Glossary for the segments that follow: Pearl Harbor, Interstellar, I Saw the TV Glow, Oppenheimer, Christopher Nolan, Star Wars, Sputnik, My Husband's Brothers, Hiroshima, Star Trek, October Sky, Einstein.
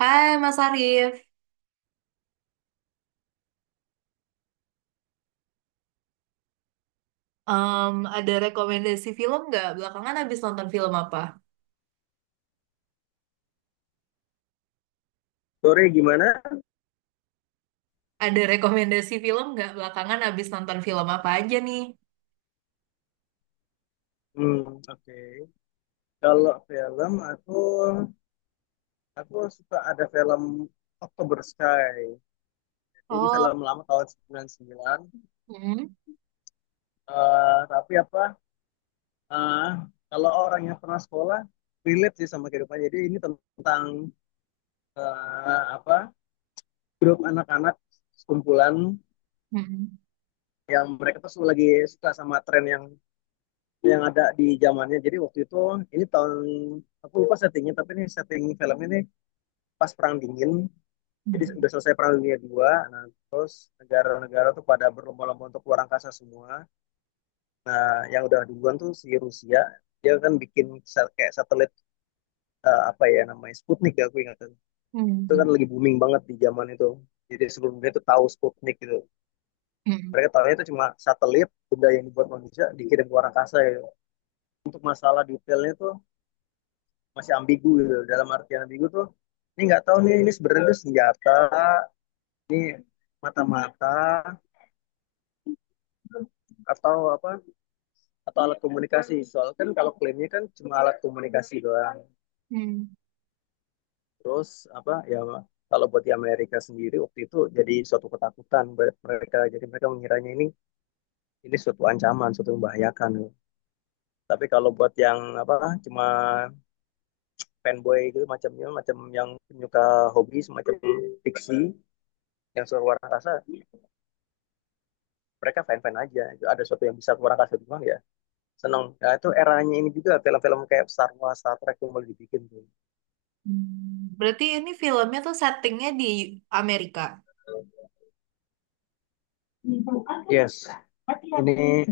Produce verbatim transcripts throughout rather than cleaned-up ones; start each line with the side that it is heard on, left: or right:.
right: Hai Mas Arif. Em, ada rekomendasi film nggak? Belakangan habis nonton film apa?
left: Sore gimana?
right: Ada rekomendasi film nggak? Belakangan habis nonton film apa aja nih?
left: Hmm, oke. Kalau film aku aku suka ada film October Sky. Ini
right: Oh,
left: film lama tahun sembilan puluh sembilan.
right: hmm,
left: Eh, tapi apa? eh, Kalau orang yang pernah sekolah relate sih sama kehidupan. Jadi ini tentang eh, apa? grup anak-anak, sekumpulan
right: hmm,
left: yang mereka tuh semua lagi suka sama tren yang yang ada di zamannya. Jadi waktu itu, ini tahun aku lupa settingnya, tapi ini setting film ini pas perang dingin. Jadi
right: hmm,
left: udah selesai perang dunia dua, nah, terus negara-negara tuh pada berlomba-lomba untuk keluar angkasa semua. Nah, yang udah duluan tuh si Rusia. Dia kan bikin kayak satelit, eh, apa ya namanya, Sputnik ya aku ingatan. Itu
right: hmm,
left: kan lagi booming banget di zaman itu, jadi seluruh dunia tuh tahu Sputnik gitu.
right: hmm,
left: Mereka tahunya itu cuma satelit, benda yang dibuat manusia dikirim ke luar angkasa ya. Untuk masalah detailnya tuh masih ambigu gitu. Dalam artian ambigu tuh, ini nggak tahu nih, ini sebenarnya senjata, ini mata-mata, atau apa, atau alat komunikasi. Soal kan kalau klaimnya kan cuma alat komunikasi doang.
right: hmm,
left: Terus apa ya, kalau buat di Amerika sendiri waktu itu jadi suatu ketakutan buat mereka. Jadi mereka mengiranya ini ini suatu ancaman, suatu membahayakan. Tapi kalau buat yang apa, cuma fanboy gitu, macamnya macam yang penyuka hobi, semacam fiksi, yang suka luar angkasa, mereka fan-fan aja. Ada suatu yang bisa luar angkasa doang ya, seneng. Nah, itu eranya ini juga film-film kayak Star Wars, Star Trek yang mulai dibikin tuh.
right: hmm. Berarti ini filmnya tuh settingnya di Amerika.
left: Yes, ini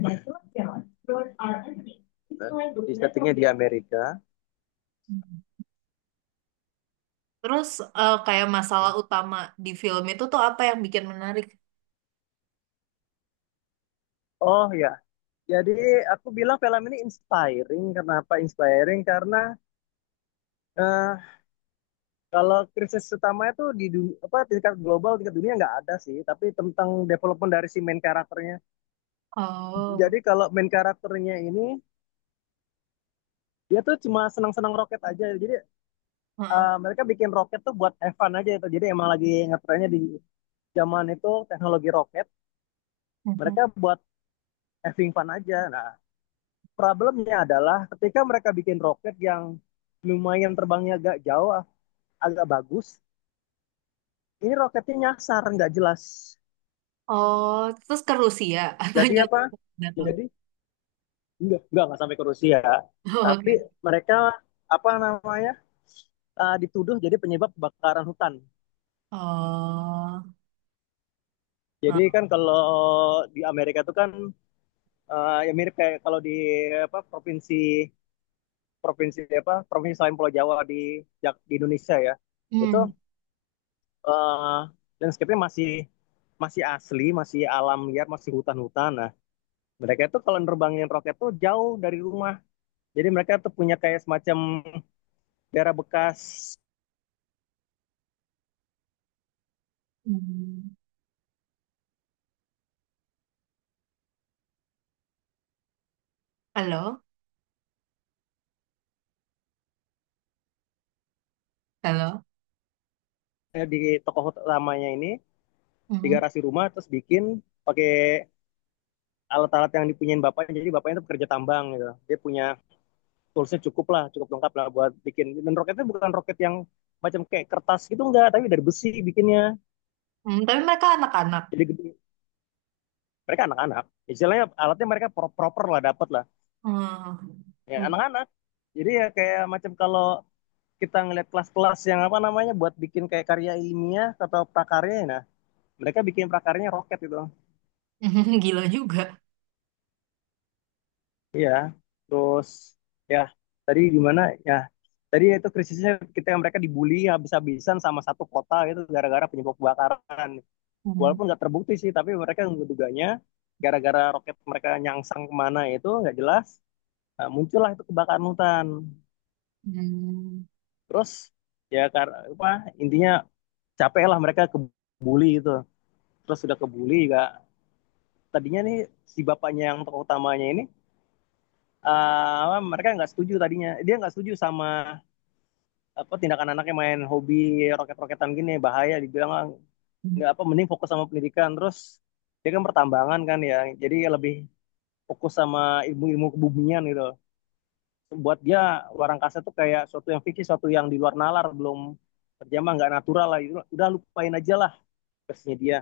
left: di settingnya di Amerika.
right: Hmm. Terus eh, kayak masalah utama di film itu tuh apa yang bikin menarik?
left: Oh ya, jadi aku bilang film ini inspiring. Kenapa inspiring? Karena eh, kalau krisis utama itu di dunia, apa, tingkat global, tingkat dunia nggak ada sih. Tapi tentang development dari si main karakternya.
right: Oh,
left: Jadi kalau main karakternya ini, dia tuh cuma senang-senang roket aja. Jadi
right: heeh.
left: eh, mereka bikin roket tuh buat Evan aja itu. Jadi emang lagi ngetrennya di zaman itu teknologi roket, mereka buat having fun aja. Nah, problemnya adalah ketika mereka bikin roket yang lumayan, terbangnya agak jauh, agak bagus, ini roketnya nyasar, nggak jelas.
right: Oh, terus ke Rusia atau
left: Jadi apa?
right: jatuh? Jatuh.
left: Jadi nggak nggak nggak sampai ke Rusia,
right: Oh,
left: tapi
right: oke.
left: mereka apa namanya, uh, dituduh jadi penyebab kebakaran hutan.
right: Oh,
left: Jadi
right: nah,
left: kan kalau di Amerika itu kan, uh, ya mirip kayak kalau di apa, provinsi, provinsi apa provinsi selain Pulau Jawa di Jak- di Indonesia ya. Itu
right: hmm.
left: eh, landscape-nya masih masih asli, masih alam liar, masih hutan-hutan. Nah, mereka itu kalau nerbangin roket tuh jauh dari rumah. Jadi mereka tuh punya kayak semacam daerah bekas,
right: Hmm. Halo, halo.
left: eh, di toko utamanya ini, di
right: Hmm.
left: garasi rumah terus bikin pakai alat-alat yang dipunyain bapaknya. Jadi bapaknya itu pekerja tambang gitu. Dia punya toolsnya cukup lah, cukup lengkap lah buat bikin. Dan roketnya bukan roket yang macam kayak kertas gitu enggak, tapi dari besi bikinnya.
right: Hmm, tapi mereka anak-anak.
left: Jadi gede. Mereka anak-anak. Istilahnya alatnya mereka proper lah, dapat lah.
right: Hmm.
left: Ya
right: Hmm.
left: anak-anak, jadi ya kayak macam kalau kita ngeliat kelas-kelas yang apa namanya buat bikin kayak karya ilmiah atau prakarya ya. Nah, mereka bikin prakaryanya roket gitu.
right: Gila juga.
left: Iya, terus ya, tadi gimana ya, tadi itu krisisnya ketika mereka dibully habis-habisan sama satu kota gitu gara-gara penyebab kebakaran.
right: Hmm.
left: Walaupun nggak terbukti sih, tapi mereka menduganya gara-gara roket mereka nyangsang kemana itu nggak jelas. Nah, muncullah itu kebakaran hutan.
right: Hmm.
left: Terus ya, karena apa, intinya capek lah mereka kebuli itu. Terus sudah kebuli juga, tadinya nih si bapaknya yang tokoh utamanya ini, eh, mereka nggak setuju, tadinya dia nggak setuju sama apa, tindakan anaknya main hobi roket-roketan gini bahaya, dibilang, "Ah,
right: Hmm.
left: nggak apa, mending fokus sama pendidikan." Terus dia kan pertambangan kan ya, jadi lebih fokus sama ilmu-ilmu kebumian gitu. Buat dia, luar angkasa tuh kayak suatu yang fiksi, suatu yang di luar nalar, belum terjamah, nggak natural lah. Itu- udah lupain aja lah, kesnya dia.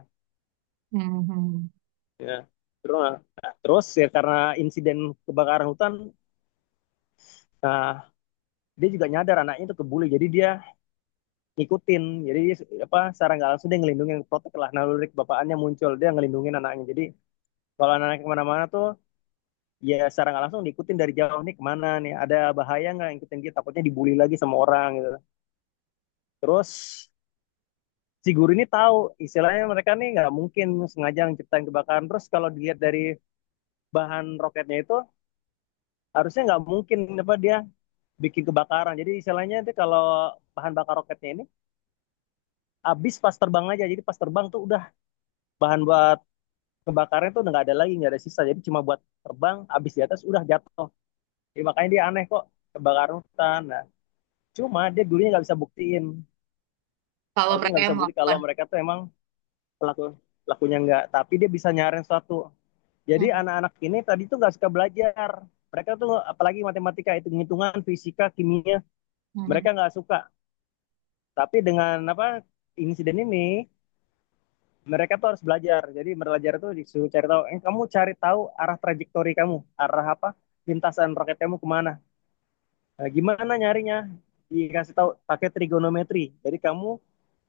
right: Hmm.
left: Ya. Terus, nah, terus ya karena insiden kebakaran hutan, nah, dia juga nyadar anaknya itu kebuli, jadi dia ngikutin. Jadi dia, apa, secara nggak langsung dia ngelindungin, protek lah, naluri kebapaannya muncul, dia ngelindungin anaknya. Jadi kalau anaknya kemana-mana tuh ya secara nggak langsung diikutin dari jauh, nih kemana nih, ada bahaya nggak, ngikutin dia, takutnya dibully lagi sama orang gitu. Terus si guru ini tahu istilahnya mereka nih nggak mungkin sengaja menciptain kebakaran. Terus kalau dilihat dari bahan roketnya itu, harusnya nggak mungkin apa dia bikin kebakaran. Jadi istilahnya itu kalau bahan bakar roketnya ini habis pas terbang aja. Jadi pas terbang tuh udah, bahan buat kebakarnya tuh udah nggak ada lagi, nggak ada sisa. Jadi cuma buat terbang, habis di atas udah jatuh. Jadi makanya dia aneh kok kebakaran hutan. Nah, cuma dia dulunya nggak bisa buktiin.
right: Kalau
left: Maksudnya
right: mereka
left: nggak
right: yang
left: bisa bukti kalau
right: melakukan.
left: mereka tuh emang pelaku, pelakunya nggak. Tapi dia bisa nyaring suatu. Jadi
right: Hmm.
left: anak-anak ini tadi tuh nggak suka belajar. Mereka tuh apalagi matematika, hitung-hitungan, fisika, kimia,
right: Hmm.
left: mereka nggak suka. Tapi dengan apa, insiden ini mereka tuh harus belajar. Jadi belajar tuh disuruh cari tahu. Eh, kamu cari tahu arah trajektori kamu, arah apa, lintasan roket kamu kemana. Nah, gimana nyarinya? Dikasih tahu pakai trigonometri. Jadi kamu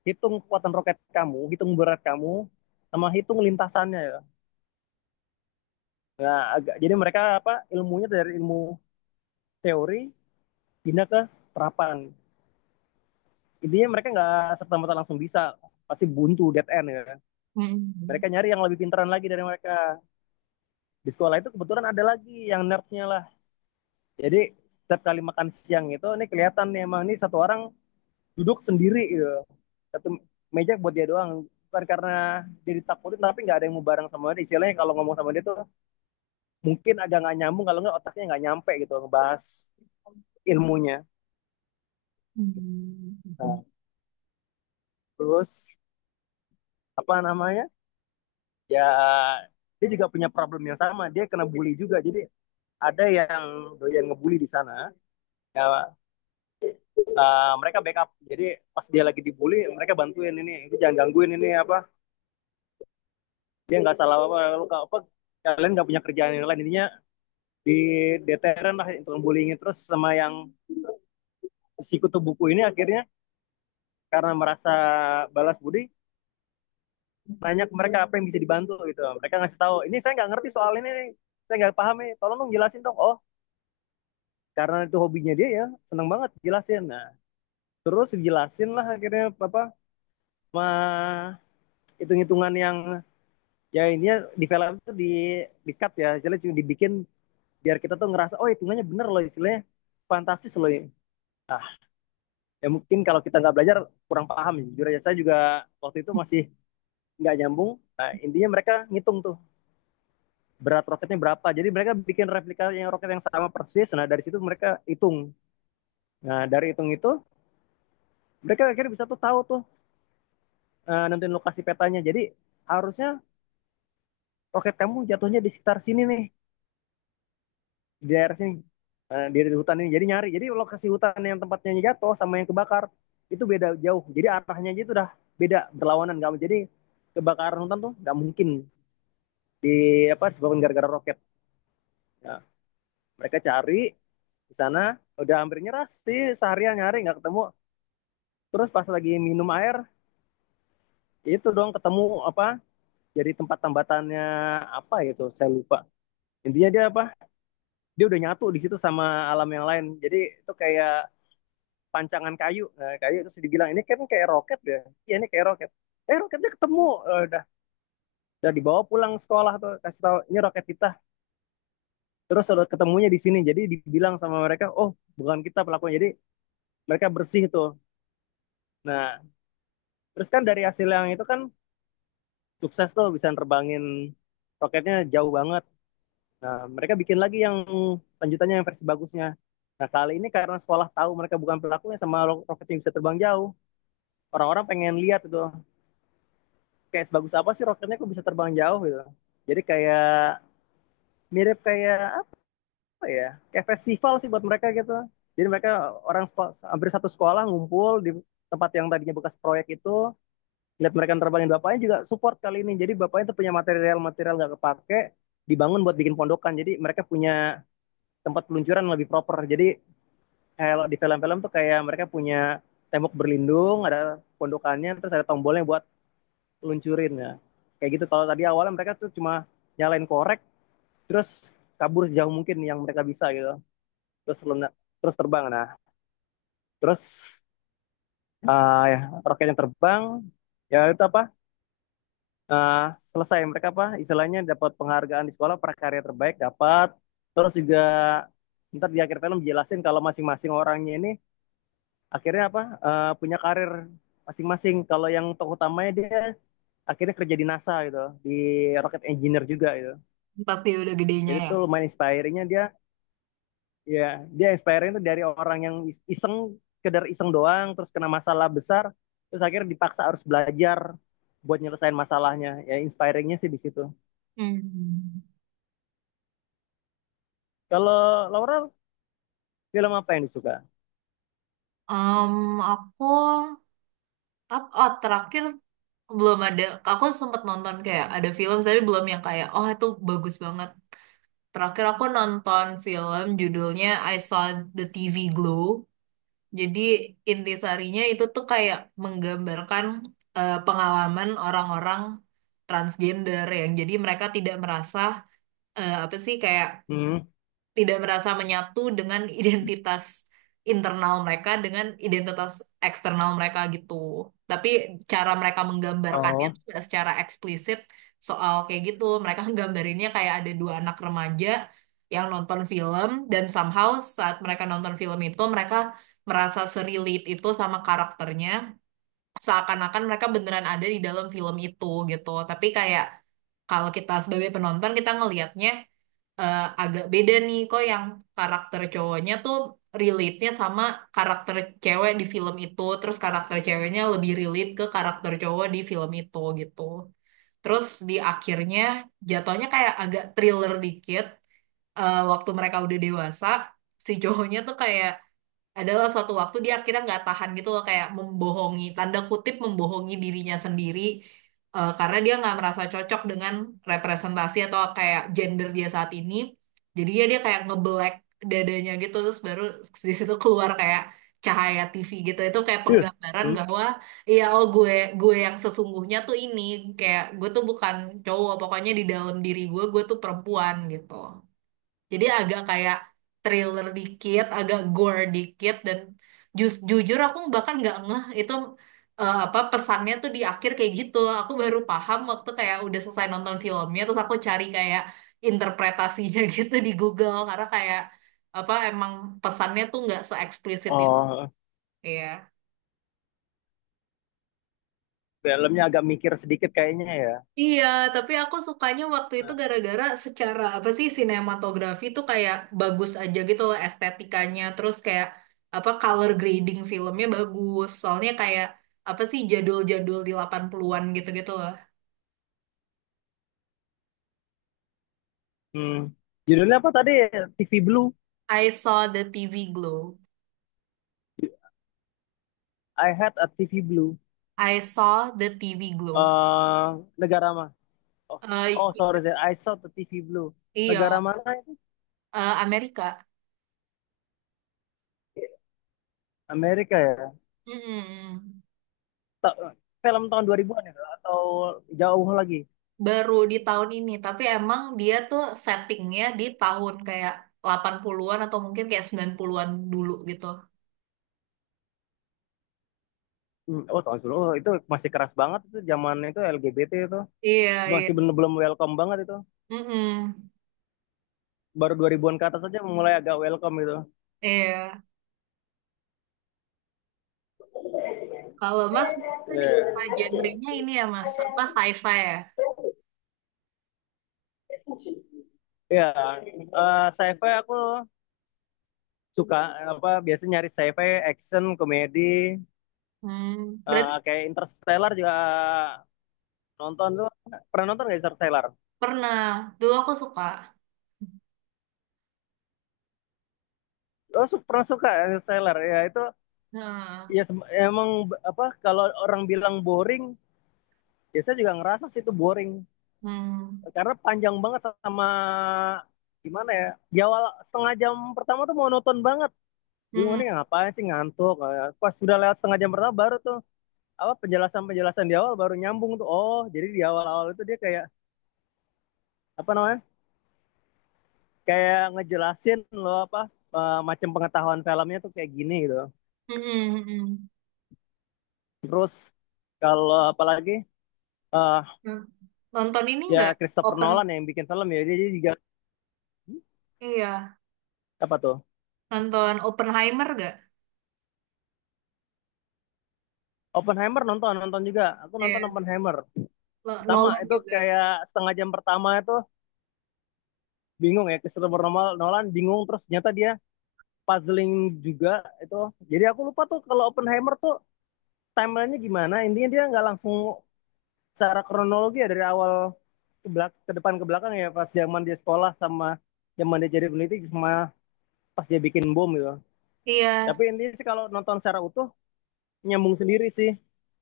left: hitung kekuatan roket kamu, hitung berat kamu, sama hitung lintasannya ya. Nah, agak, jadi mereka apa, ilmunya dari ilmu teori pindah ke terapan. Intinya mereka nggak serta merta langsung bisa, pasti buntu, dead end ya kan.
right: Hmm.
left: Mereka nyari yang lebih pintaran lagi dari mereka. Di sekolah itu kebetulan ada lagi yang nerdnya lah. Jadi setiap kali makan siang itu ini kelihatan nih, emang ini satu orang duduk sendiri gitu, satu meja buat dia doang. Bukan karena dia ditakutin, tapi nggak ada yang mau bareng sama dia. Istilahnya kalau ngomong sama dia tuh mungkin agak nggak nyambung, kalau nggak otaknya nggak nyampe gitu ngebahas ilmunya.
right: Hmm.
left: Nah, terus apa namanya, ya, dia juga punya problem yang sama, dia kena bully juga. Jadi ada yang doyan ngebully di sana ya. Uh, mereka backup. Jadi pas dia lagi dibully, mereka bantuin, ini itu jangan gangguin ini apa, dia nggak salah apa, lu nggak apa, kalian nggak punya kerjaan yang lain, intinya di deteren lah itu bullying. Terus sama yang si kutu buku ini, akhirnya karena merasa balas budi, nanya ke mereka apa yang bisa dibantu gitu. Mereka ngasih tahu, ini saya nggak ngerti soal ini nih, saya nggak paham nih, tolong dong jelasin dong. Oh, karena itu hobinya dia ya, seneng banget jelasin. Nah, terus jelasin lah akhirnya apa, mah hitung-hitungan yang ya ini ya, di film itu di di cut ya. Jadi dibikin biar kita tuh ngerasa, oh hitungannya bener loh, istilahnya fantastis loh ya. Nah, ya mungkin kalau kita nggak belajar kurang paham ya. Jujur aja saya juga waktu itu masih nggak nyambung. Nah, intinya mereka ngitung tuh berat roketnya berapa. Jadi mereka bikin replika yang roket yang sama persis, nah dari situ mereka hitung. Nah, dari hitung itu mereka akhirnya bisa tuh tahu tuh, uh, nentuin lokasi petanya. Jadi harusnya roket kamu jatuhnya di sekitar sini nih, di daerah sini, eh, di di hutan ini. Jadi nyari, jadi lokasi hutan yang tempatnya jatuh sama yang kebakar itu beda jauh. Jadi arahnya aja itu udah beda, berlawanan. Nggak, jadi kebakaran hutan tuh nggak mungkin di apa, disebabkan gara-gara roket. Ya, mereka cari di sana udah hampir nyerah sih, seharian nyari nggak ketemu. Terus pas lagi minum air, ya itu dong ketemu apa, jadi tempat tambatannya apa gitu, saya lupa. Intinya dia apa, dia udah nyatu di situ sama alam yang lain. Jadi itu kayak pancangan kayu. Nah, kayu terus dibilang, ini kan kayak roket ya. Iya ini kayak roket. Eh, roketnya ketemu. Eh, udah udah dibawa pulang, sekolah tuh kasih tahu ini roket kita. Terus udah ketemunya di sini. Jadi dibilang sama mereka, "Oh, bukan kita pelakunya." Jadi mereka bersih tuh. Nah, terus kan dari hasil yang itu kan sukses tuh bisa nerbangin roketnya jauh banget. Nah, mereka bikin lagi yang lanjutannya, yang versi bagusnya. Nah, kali ini karena sekolah tahu mereka bukan pelakunya sama ro- roket yang bisa terbang jauh, orang-orang pengen lihat itu kayak sebagus apa sih roketnya kok bisa terbang jauh gitu. Jadi kayak mirip kayak apa ya? Kayak festival sih buat mereka gitu. Jadi mereka orang sekol-, hampir satu sekolah ngumpul di tempat yang tadinya bekas proyek itu, lihat mereka terbangin. Bapaknya juga support kali ini. Jadi bapaknya tuh punya material-material nggak kepake, dibangun buat bikin pondokan. Jadi mereka punya tempat peluncuran lebih proper. Jadi kalau di film-film tuh kayak mereka punya tembok berlindung, ada pondokannya, terus ada tombolnya buat luncurin ya. Kayak gitu. Kalau tadi awalnya mereka tuh cuma nyalain korek terus kabur sejauh mungkin yang mereka bisa gitu. Terus luna, terus terbang. Nah, terus uh, ya, roketnya terbang ya itu apa? Uh, Selesai mereka apa istilahnya dapat penghargaan di sekolah, prakarya terbaik dapat, terus juga ntar di akhir film jelasin kalau masing-masing orangnya ini akhirnya apa uh, punya karir masing-masing. Kalau yang tokoh utamanya, dia akhirnya kerja di NASA gitu, di rocket engineer juga gitu.
right: Pasti udah gedenya
left: Jadi
right: ya.
left: tuh lumayan inspiringnya dia. Ya, dia inspiring tuh dari orang yang iseng, kedar iseng doang, terus kena masalah besar, terus akhirnya dipaksa harus belajar buat nyelesain masalahnya. Ya, inspiringnya sih di situ.
right: Hmm.
left: Kalau Laura, film apa yang disuka?
right: um, aku ap- oh, terakhir belum ada. Aku sempat nonton kayak ada film tapi belum yang kayak oh itu bagus banget. Terakhir aku nonton film judulnya I Saw the T V Glow. Jadi intisarinya itu tuh kayak menggambarkan eh, pengalaman orang-orang transgender yang jadi mereka tidak merasa eh, apa sih kayak
left: Hmm.
right: tidak merasa menyatu dengan identitas internal mereka dengan identitas eksternal mereka gitu. Tapi cara mereka menggambarkannya
left: Oh.
right: tuh nggak secara eksplisit soal kayak gitu. Mereka nggambarinnya kayak ada dua anak remaja yang nonton film dan somehow saat mereka nonton film itu mereka merasa serelate itu sama karakternya seakan-akan mereka beneran ada di dalam film itu gitu. Tapi kayak kalau kita sebagai penonton kita ngelihatnya eh, agak beda nih kok yang karakter cowoknya tuh relate-nya sama karakter cewek di film itu, terus karakter ceweknya lebih relate ke karakter cowok di film itu gitu. Terus di akhirnya jatuhnya kayak agak thriller dikit, eh, waktu mereka udah dewasa si cowoknya tuh kayak adalah suatu waktu dia akhirnya nggak tahan gitu loh, kayak membohongi tanda kutip membohongi dirinya sendiri, eh, karena dia nggak merasa cocok dengan representasi atau kayak gender dia saat ini, jadinya dia dia kayak ngebelek dadanya gitu, terus baru di situ keluar kayak cahaya T V gitu. Itu kayak
left: Ih.
right: penggambaran
left: Hmm.
right: bahwa iya, oh, gue gue yang sesungguhnya tuh ini, kayak gue tuh bukan cowok, pokoknya di dalam diri gue gue tuh perempuan gitu. Jadi agak kayak thriller dikit, agak gore dikit, dan ju- jujur aku bahkan nggak ngeh itu eh, apa pesannya tuh di akhir kayak gitu. Aku baru paham waktu kayak udah selesai nonton filmnya, terus aku cari kayak interpretasinya gitu di Google karena kayak apa emang pesannya tuh nggak se-eksplisit itu.
left: Oh,
right: Iya.
left: filmnya agak mikir sedikit kayaknya ya.
right: Iya, tapi aku sukanya waktu itu
left: Nah.
right: gara-gara secara apa sih sinematografi tuh kayak bagus aja gitu loh estetikanya, terus kayak apa color grading filmnya bagus. Soalnya kayak apa sih jadul-jadul di delapan puluhan-an gitu-gitu loh.
left: Hmm. Judulnya apa tadi? T V Blue?
right: I saw the T V glow.
left: I had a T V Blue.
right: I saw the T V glow.
left: eh Negara. Oh.
right: Eh,
left: Oh
right: i-
left: sorry, saya I saw the T V Blue. Negara
right: iya,
left: mana itu?
right: eh, Amerika.
left: Amerika ya?
right: Mm-mm.
left: Ta- Film tahun dua ribuan-an ya? Atau jauh lagi?
right: Baru di tahun ini, tapi emang dia tuh settingnya di tahun kayak delapan puluhan-an atau mungkin kayak sembilan puluhan-an dulu gitu.
left: Hmm. Oh, tahun sebelum. Oh, itu masih keras banget itu zaman itu L G B T itu.
right: Iya,
left: Masih
right: iya.
left: belum belum welcome banget itu.
right: Mm-mm.
left: Baru dua ribuan-an ke atas aja mulai agak welcome gitu.
right: Iya. Kalau Mas berarti tadi apa
left: Iya.
right: genrenya ini ya Mas? Apa sci-fi ya?
left: Iya, eh sci-fi aku suka, apa biasanya nyari sci-fi, action, komedi,
right: Hmm.
left: eh,
right: Berarti
left: kayak Interstellar juga. Nonton tuh Pernah nonton nggak Interstellar?
right: pernah. Dulu aku suka.
left: Oh, su- pernah suka Interstellar ya itu.
right: Nah,
left: Ya, sem- emang b- apa kalau orang bilang boring, ya saya juga ngerasa sih itu boring,
right: hmm.
left: karena panjang banget sama gimana ya? Di awal setengah jam pertama tuh monoton banget. Bingung
right: Mm-mm.
left: nih ngapain sih, ngantuk. Eh, Pas sudah lewat setengah jam pertama baru tuh apa penjelasan-penjelasan di awal baru nyambung tuh. Oh, jadi di awal-awal itu dia kayak apa namanya? Kayak ngejelasin loh apa eh, macam pengetahuan filmnya tuh kayak gini gitu.
right: Mm-mm. Mm-mm.
left: Terus kalau apalagi eh
right: Mm. Nonton ini nggak?
left: ya Christopher
right: Open.
left: Nolan yang bikin film ya, dia dia juga
right: Iya.
left: apa tuh
right: Nonton Oppenheimer nggak?
left: Oppenheimer. Nonton nonton juga, aku nonton
right: Iya.
left: Oppenheimer.
right: Lo-
left: Sama
right: Nolan
left: itu
right: juga.
left: kayak setengah jam pertama itu bingung ya, Christopher Nolan Nolan bingung, terus ternyata dia puzzling juga itu. Jadi aku lupa tuh, kalau Oppenheimer tuh timelinenya gimana, intinya dia nggak langsung secara kronologi ya, dari awal ke belak ke depan ke belakang ya, pas zaman dia sekolah, sama zaman dia jadi peneliti, sama pas dia bikin bom gitu.
right: Iya.
left: Tapi intinya sih kalau nonton secara utuh, nyambung sendiri sih,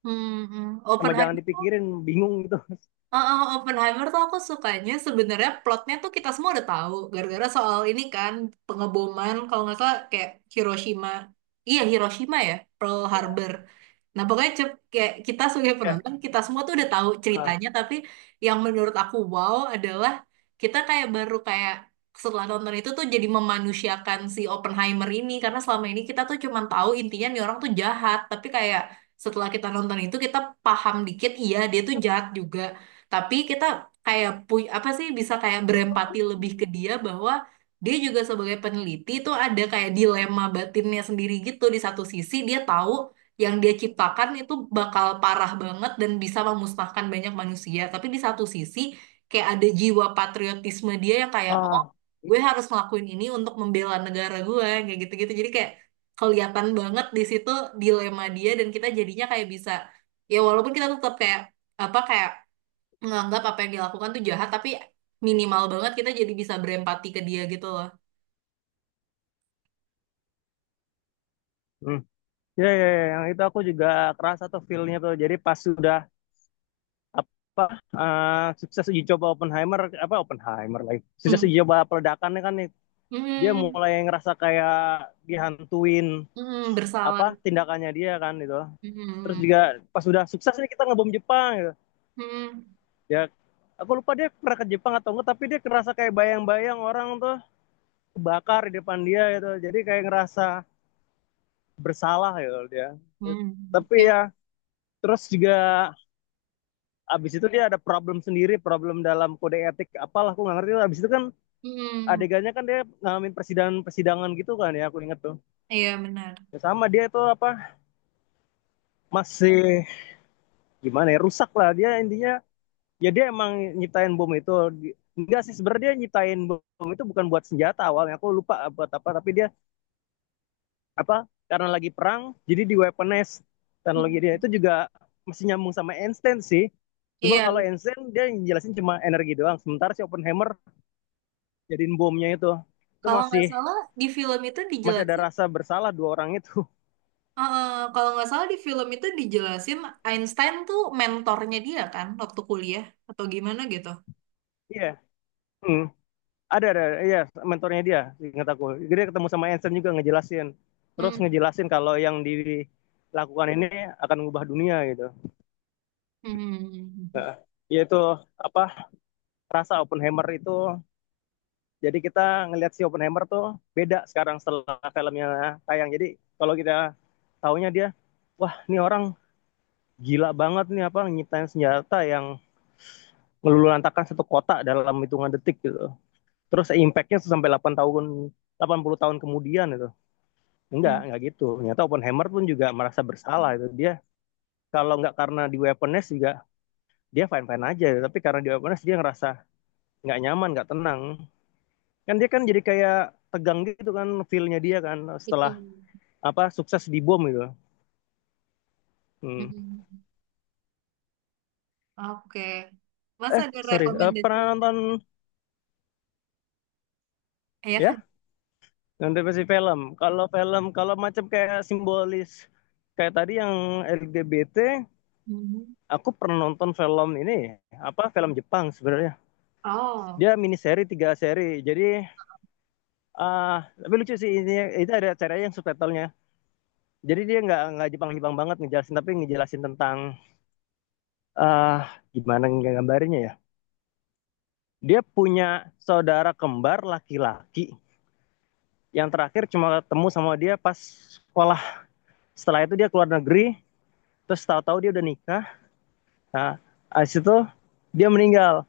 right: Hmm. Mm.
left: sama jangan
right: Oppenheimer.
left: dipikirin bingung gitu
right: Oh, oh, Oppenheimer tuh aku sukanya sebenarnya plotnya tuh kita semua udah tahu gara-gara soal ini kan, pengeboman kalau nggak salah kayak Hiroshima, iya Hiroshima ya, Pearl Harbor. Nah pokoknya cep- kayak kita sebagai penonton kita semua tuh udah tahu
left: Ah.
right: ceritanya, tapi yang menurut aku wow adalah kita kayak baru kayak setelah nonton itu tuh jadi memanusiakan si Oppenheimer ini, karena selama ini kita tuh cuma tahu intinya nih orang tuh jahat, tapi kayak setelah kita nonton itu kita paham dikit iya dia tuh jahat juga, tapi kita kayak punya apa sih bisa kayak berempati lebih ke dia bahwa dia juga sebagai peneliti itu ada kayak dilema batinnya sendiri gitu. Di satu sisi dia tahu yang dia ciptakan itu bakal parah banget dan bisa memusnahkan banyak manusia. Tapi di satu sisi kayak ada jiwa patriotisme dia yang kayak oh,
left: Ah.
right: gue harus ngelakuin ini untuk membela negara gue kayak gitu-gitu. Jadi kayak kelihatan banget di situ dilema dia, dan kita jadinya kayak bisa, ya walaupun kita tetap kayak apa kayak nganggap apa yang dilakukan tuh jahat, tapi minimal banget kita jadi bisa berempati ke dia gitu loh.
left: Hmm. Ya, ya, ya, yang itu aku juga kerasa tuh feel-nya tuh. Jadi pas sudah apa eh, sukses uji coba Oppenheimer, apa Oppenheimer lagi sukses
right: Hmm.
left: uji coba peledakannya kan nih, dia
right: Hmm.
left: mulai ngerasa kayak dihantuin
right: Hmm, bersalah.
left: apa tindakannya dia kan gitu. Terus
right: Hmm.
left: juga pas sudah sukses nih kita ngebom Jepang gitu,
right: Hmm.
left: ya aku lupa dia pernah ke Jepang atau enggak, tapi dia ngerasa kayak bayang-bayang orang tuh kebakar di depan dia gitu, jadi kayak ngerasa bersalah gitu dia.
right: Hmm.
left: Tapi ya,
right: Ya.
left: terus juga abis itu dia ada problem sendiri, problem dalam kode etik apalah aku nggak ngerti. Abis itu kan
right: Hmm.
left: adegannya kan dia ngalamin persidangan persidangan gitu kan ya, aku inget tuh.
right: Iya benar.
left: Ya sama dia itu apa masih gimana ya, rusak lah dia intinya. Ya dia emang nyiptain bom itu. Enggak sih, sebenarnya dia nyiptain bom itu bukan buat senjata awalnya, aku lupa buat apa, tapi dia apa karena lagi perang, jadi di weaponize teknologi dia
right: Hmm.
left: itu juga. Masih nyambung sama Einstein sih, cuma
right: Iya,
left: kalau Einstein dia jelasin cuma energi doang, sementara si Oppenheimer jadiin bomnya itu itu
right: kalau
left: masih
right: nggak salah di film itu
left: masih ada
right: dijelasin,
left: rasa bersalah dua orang itu.
right: eh, kalau nggak salah di film itu dijelasin Einstein tuh mentornya dia kan waktu kuliah atau gimana gitu.
left: Iya yeah. Hmm. ada ada iya, mentornya dia. Ingat aku, jadi dia ketemu sama Einstein juga ngejelasin, terus
right: Hmm.
left: ngejelasin kalau yang dilakukan ini akan mengubah dunia gitu.
right: Hmm.
left: Nah, yaitu apa rasa Oppenheimer itu. Jadi kita ngelihat si Oppenheimer tuh beda sekarang setelah filmnya tayang. Jadi kalau kita taunya dia, wah ini orang gila banget nih, apa nyiptain senjata yang ngelululantakan satu kota dalam hitungan detik gitu. Terus impactnya sampai delapan tahun, delapan puluh tahun kemudian itu. Enggak,
right: Hmm.
left: enggak gitu. Ternyata Oppenheimer pun juga merasa bersalah itu. Dia kalau nggak karena di weaponize juga, dia fine-fine aja. Tapi karena di weaponize dia ngerasa nggak nyaman, nggak tenang. Kan dia kan jadi kayak tegang gitu kan feel-nya dia kan
right: Itu.
left: setelah apa sukses di bom gitu. Hmm.
right: Hmm. Oke. Mas
left: Eh
right: ada
left: sorry, eh, pernah
right: rekomendasi?
left: nonton?
right: Ya.
left: Ya, nonton versi film. Kalau film, kalau macam kayak simbolis kayak tadi yang L G B T,
right: Mhm.
left: aku pernah nonton film ini apa film Jepang sebenarnya.
right: Oh,
left: Dia mini seri tiga seri. Jadi ah tapi lucu sih ini, itu ada cara yang subtitlenya. Jadi dia nggak nggak Jepang-Jepang banget ngejelasin, tapi ngejelasin tentang ah gimana, nggak gambarnya ya. Dia punya saudara kembar laki-laki yang terakhir cuma ketemu sama dia pas sekolah, setelah itu dia keluar negeri, terus tahu-tahu dia udah nikah. Nah abis itu dia meninggal.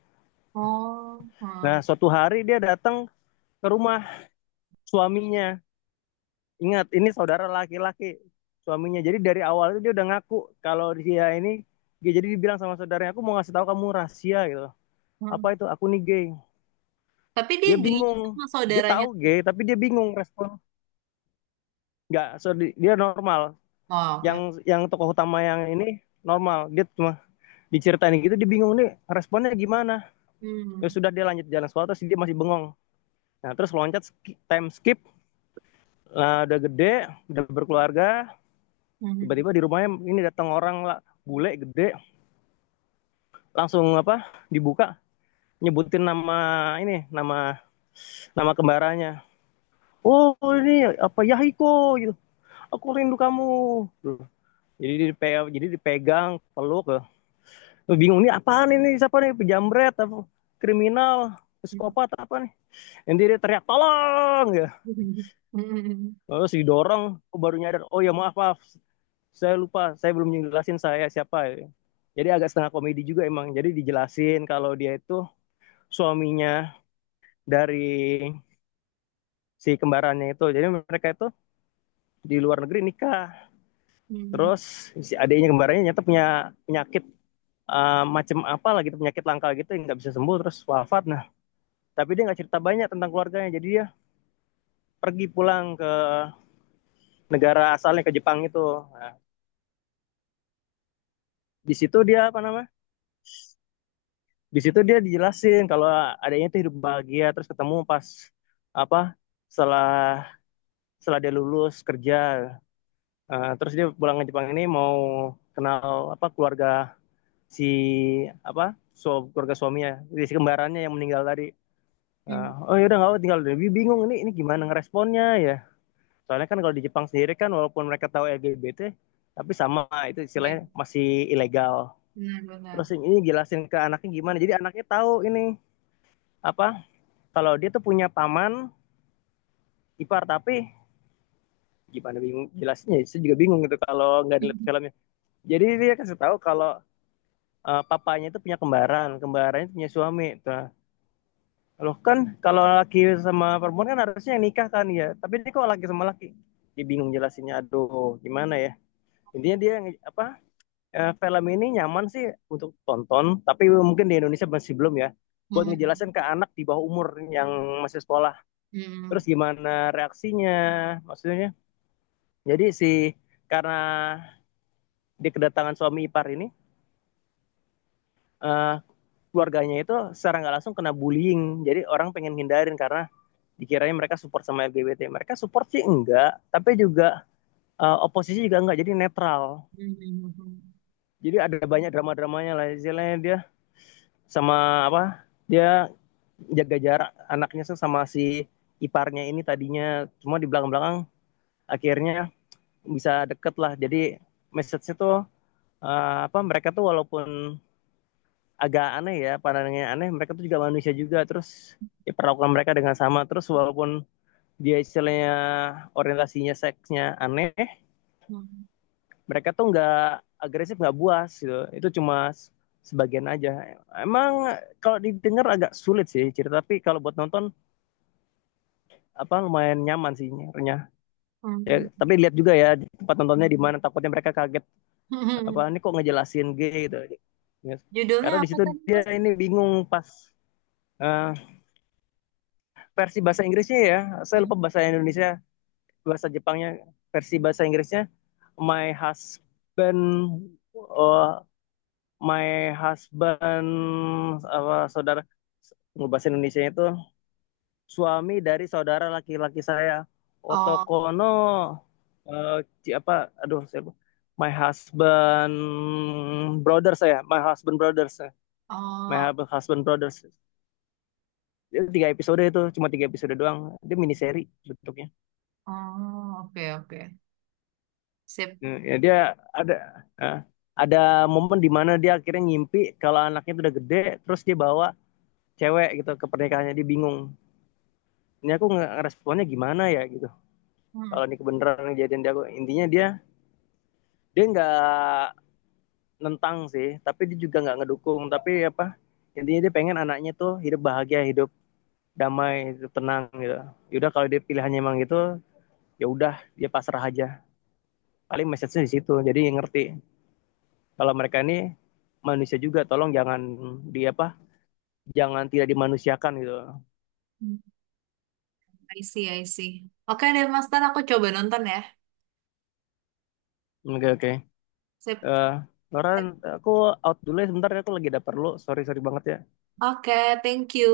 right: oh, hmm,
left: Nah, suatu hari dia datang ke rumah suaminya, ingat ini saudara laki-laki suaminya. Jadi dari awal itu dia udah ngaku kalau dia ini gay, jadi dibilang sama saudaranya, aku mau ngasih tahu kamu rahasia gitu, apa
right: hmm.
left: itu, aku nih gay.
right: Tapi dia
left: Dia
right: gaynya
left: bingung,
right: sama
left: dia
right: saudaranya.
left: tahu gay tapi dia bingung respon nggak, so, dia normal.
right: Oh,
left: yang
right: oke.
left: yang tokoh utama yang ini normal, dia cuma diceritain gitu, dia bingung nih responnya gimana. Ya
right: Hmm,
left: sudah dia lanjut jalan, suatu sih dia masih bengong. Nah terus loncat, time skip lah udah gede, udah berkeluarga.
right: hmm,
left: Tiba-tiba di rumahnya ini datang orang lah, bule gede, langsung apa dibuka, nyebutin nama ini nama, nama kembarannya, oh ini apa Yahiko gitu, aku rindu kamu, jadi dipegang, jadi dipegang peluk. Lu bingung nih apaan ini, siapa nih, pejamret apa, kriminal, psikopat apa nih, yang dia teriak tolong ya.
right: hmm, hmm,
left: Terus didorong, aku baru nyadar, oh ya maaf maaf, saya lupa, saya belum jelasin saya siapa ya. Jadi agak setengah komedi juga emang. Jadi dijelasin kalau dia itu suaminya dari si kembarannya itu, jadi mereka itu di luar negeri nikah.
right: hmm,
left: Terus si adiknya kembarannya nyata punya penyakit, uh, macam apa lah gitu, penyakit langka gitu yang nggak bisa sembuh, terus wafat. Nah tapi dia nggak cerita banyak tentang keluarganya, jadi dia pergi pulang ke negara asalnya, ke Jepang itu. Nah, di situ dia apa nama? Di situ dia dijelasin kalau adanya itu hidup bahagia, terus ketemu pas apa setelah setelah dia lulus kerja. Eh, terus dia pulang ke Jepang ini mau kenal apa keluarga si apa, su- keluarga suaminya, jadi si kembarannya yang meninggal tadi. Eh,
right: hmm.
left: oh ya udah nggak apa, tinggal lebih bingung ini ini gimana ngeresponnya ya. Soalnya kan kalau di Jepang sendiri kan walaupun mereka tahu L G B T, tapi sama itu
right: Iya,
left: istilahnya masih ilegal. Terus
right: benar-benar.
left: ini jelasin ke anaknya gimana, jadi anaknya tahu ini apa, kalau dia tuh punya paman ipar. Tapi gimana bingung jelasnya, saya juga bingung gitu kalau nggak dilihat
right: Hmm,
left: filmnya. Jadi dia kasih tahu kalau eh, papanya itu punya kembaran, kembarannya punya suami. Nah, loh kan kalau laki sama perempuan kan harusnya yang nikah kan ya, tapi ini kok laki sama laki. Dia bingung jelasinnya, aduh gimana ya. Intinya dia apa, eh, film ini nyaman sih untuk tonton, tapi mungkin di Indonesia masih belum ya, buat
right: hmm,
left: ngejelasin ke anak di bawah umur yang masih sekolah. Terus
right: hmm,
left: gimana reaksinya, maksudnya, jadi si karena di kedatangan suami ipar ini, eh, keluarganya itu secara nggak langsung kena bullying, jadi orang pengen hindarin karena dikiranya mereka support sama L G B T. Mereka support sih enggak, tapi juga eh, oposisi juga enggak, jadi netral.
right: hmm,
left: Jadi ada banyak drama-dramanya lah, istilahnya dia sama apa dia jaga jarak anaknya tuh sama si iparnya ini tadinya, cuma di belakang-belakang akhirnya bisa deket lah. Jadi message-nya tuh eh, apa, mereka tuh walaupun agak aneh ya pandangannya aneh, mereka tuh juga manusia juga, terus ya perlakukan mereka dengan sama terus. Walaupun dia istilahnya orientasinya seksnya aneh,
right: hmm, hmm.
left: mereka tuh nggak agresif, nggak buas gitu, itu cuma sebagian aja emang. Kalau didengar agak sulit sih cerita, tapi kalau buat nonton apa lumayan nyaman sih nyernya. Ya,
right: Hmm.
left: tapi lihat juga ya tempat nontonnya di mana, takutnya mereka kaget, apa ini kok ngejelasin G gitu ya.
right: Judulnya
left: Karena di
right: apa
left: situ
right: tadi,
left: dia
right: Mas?
left: ini bingung pas uh, versi bahasa Inggrisnya ya, saya lupa bahasa Indonesia, bahasa Jepangnya. Versi bahasa Inggrisnya my husband, uh, my husband, apa saudara, bahasa Indonesia itu suami dari saudara laki-laki saya,
right: Oh,
left: Otokono, uh, apa, aduh saya lupa. My husband brothers, saya my husband brothers ya. My
right: oh,
left: husband brothers. Itu tiga episode, itu cuma tiga episode doang, dia mini seri bentuknya.
right: oh, oke, oke. Sip.
left: Eh, ya dia ada, eh, ada momen di mana dia akhirnya ngimpi kalau anaknya itu udah gede, terus dia bawa cewek gitu ke pernikahannya, dia bingung. Ini aku nge- ngeresponnya gimana ya gitu.
right: Hmm.
left: Kalau ini kebenaran kejadian dia, aku intinya dia dia nggak nentang sih, tapi dia juga nggak ngedukung. Tapi apa intinya, dia pengen anaknya tuh hidup bahagia, hidup damai, hidup tenang gitu. Yaudah kalau dia pilihannya emang gitu, ya udah dia pasrah aja. Paling message-nya di situ. Jadi ngerti kalau mereka ini manusia juga, tolong jangan di apa, jangan tidak dimanusiakan gitu.
right: I see, I see. Oke deh, Mas. Ntar aku coba nonton ya.
left: Oke oke.
right: Sip.
left: Eh, Loren, aku out dulu ya sebentar ya, aku lagi ada perlu, sorry sorry banget ya
right: Oke, thank you.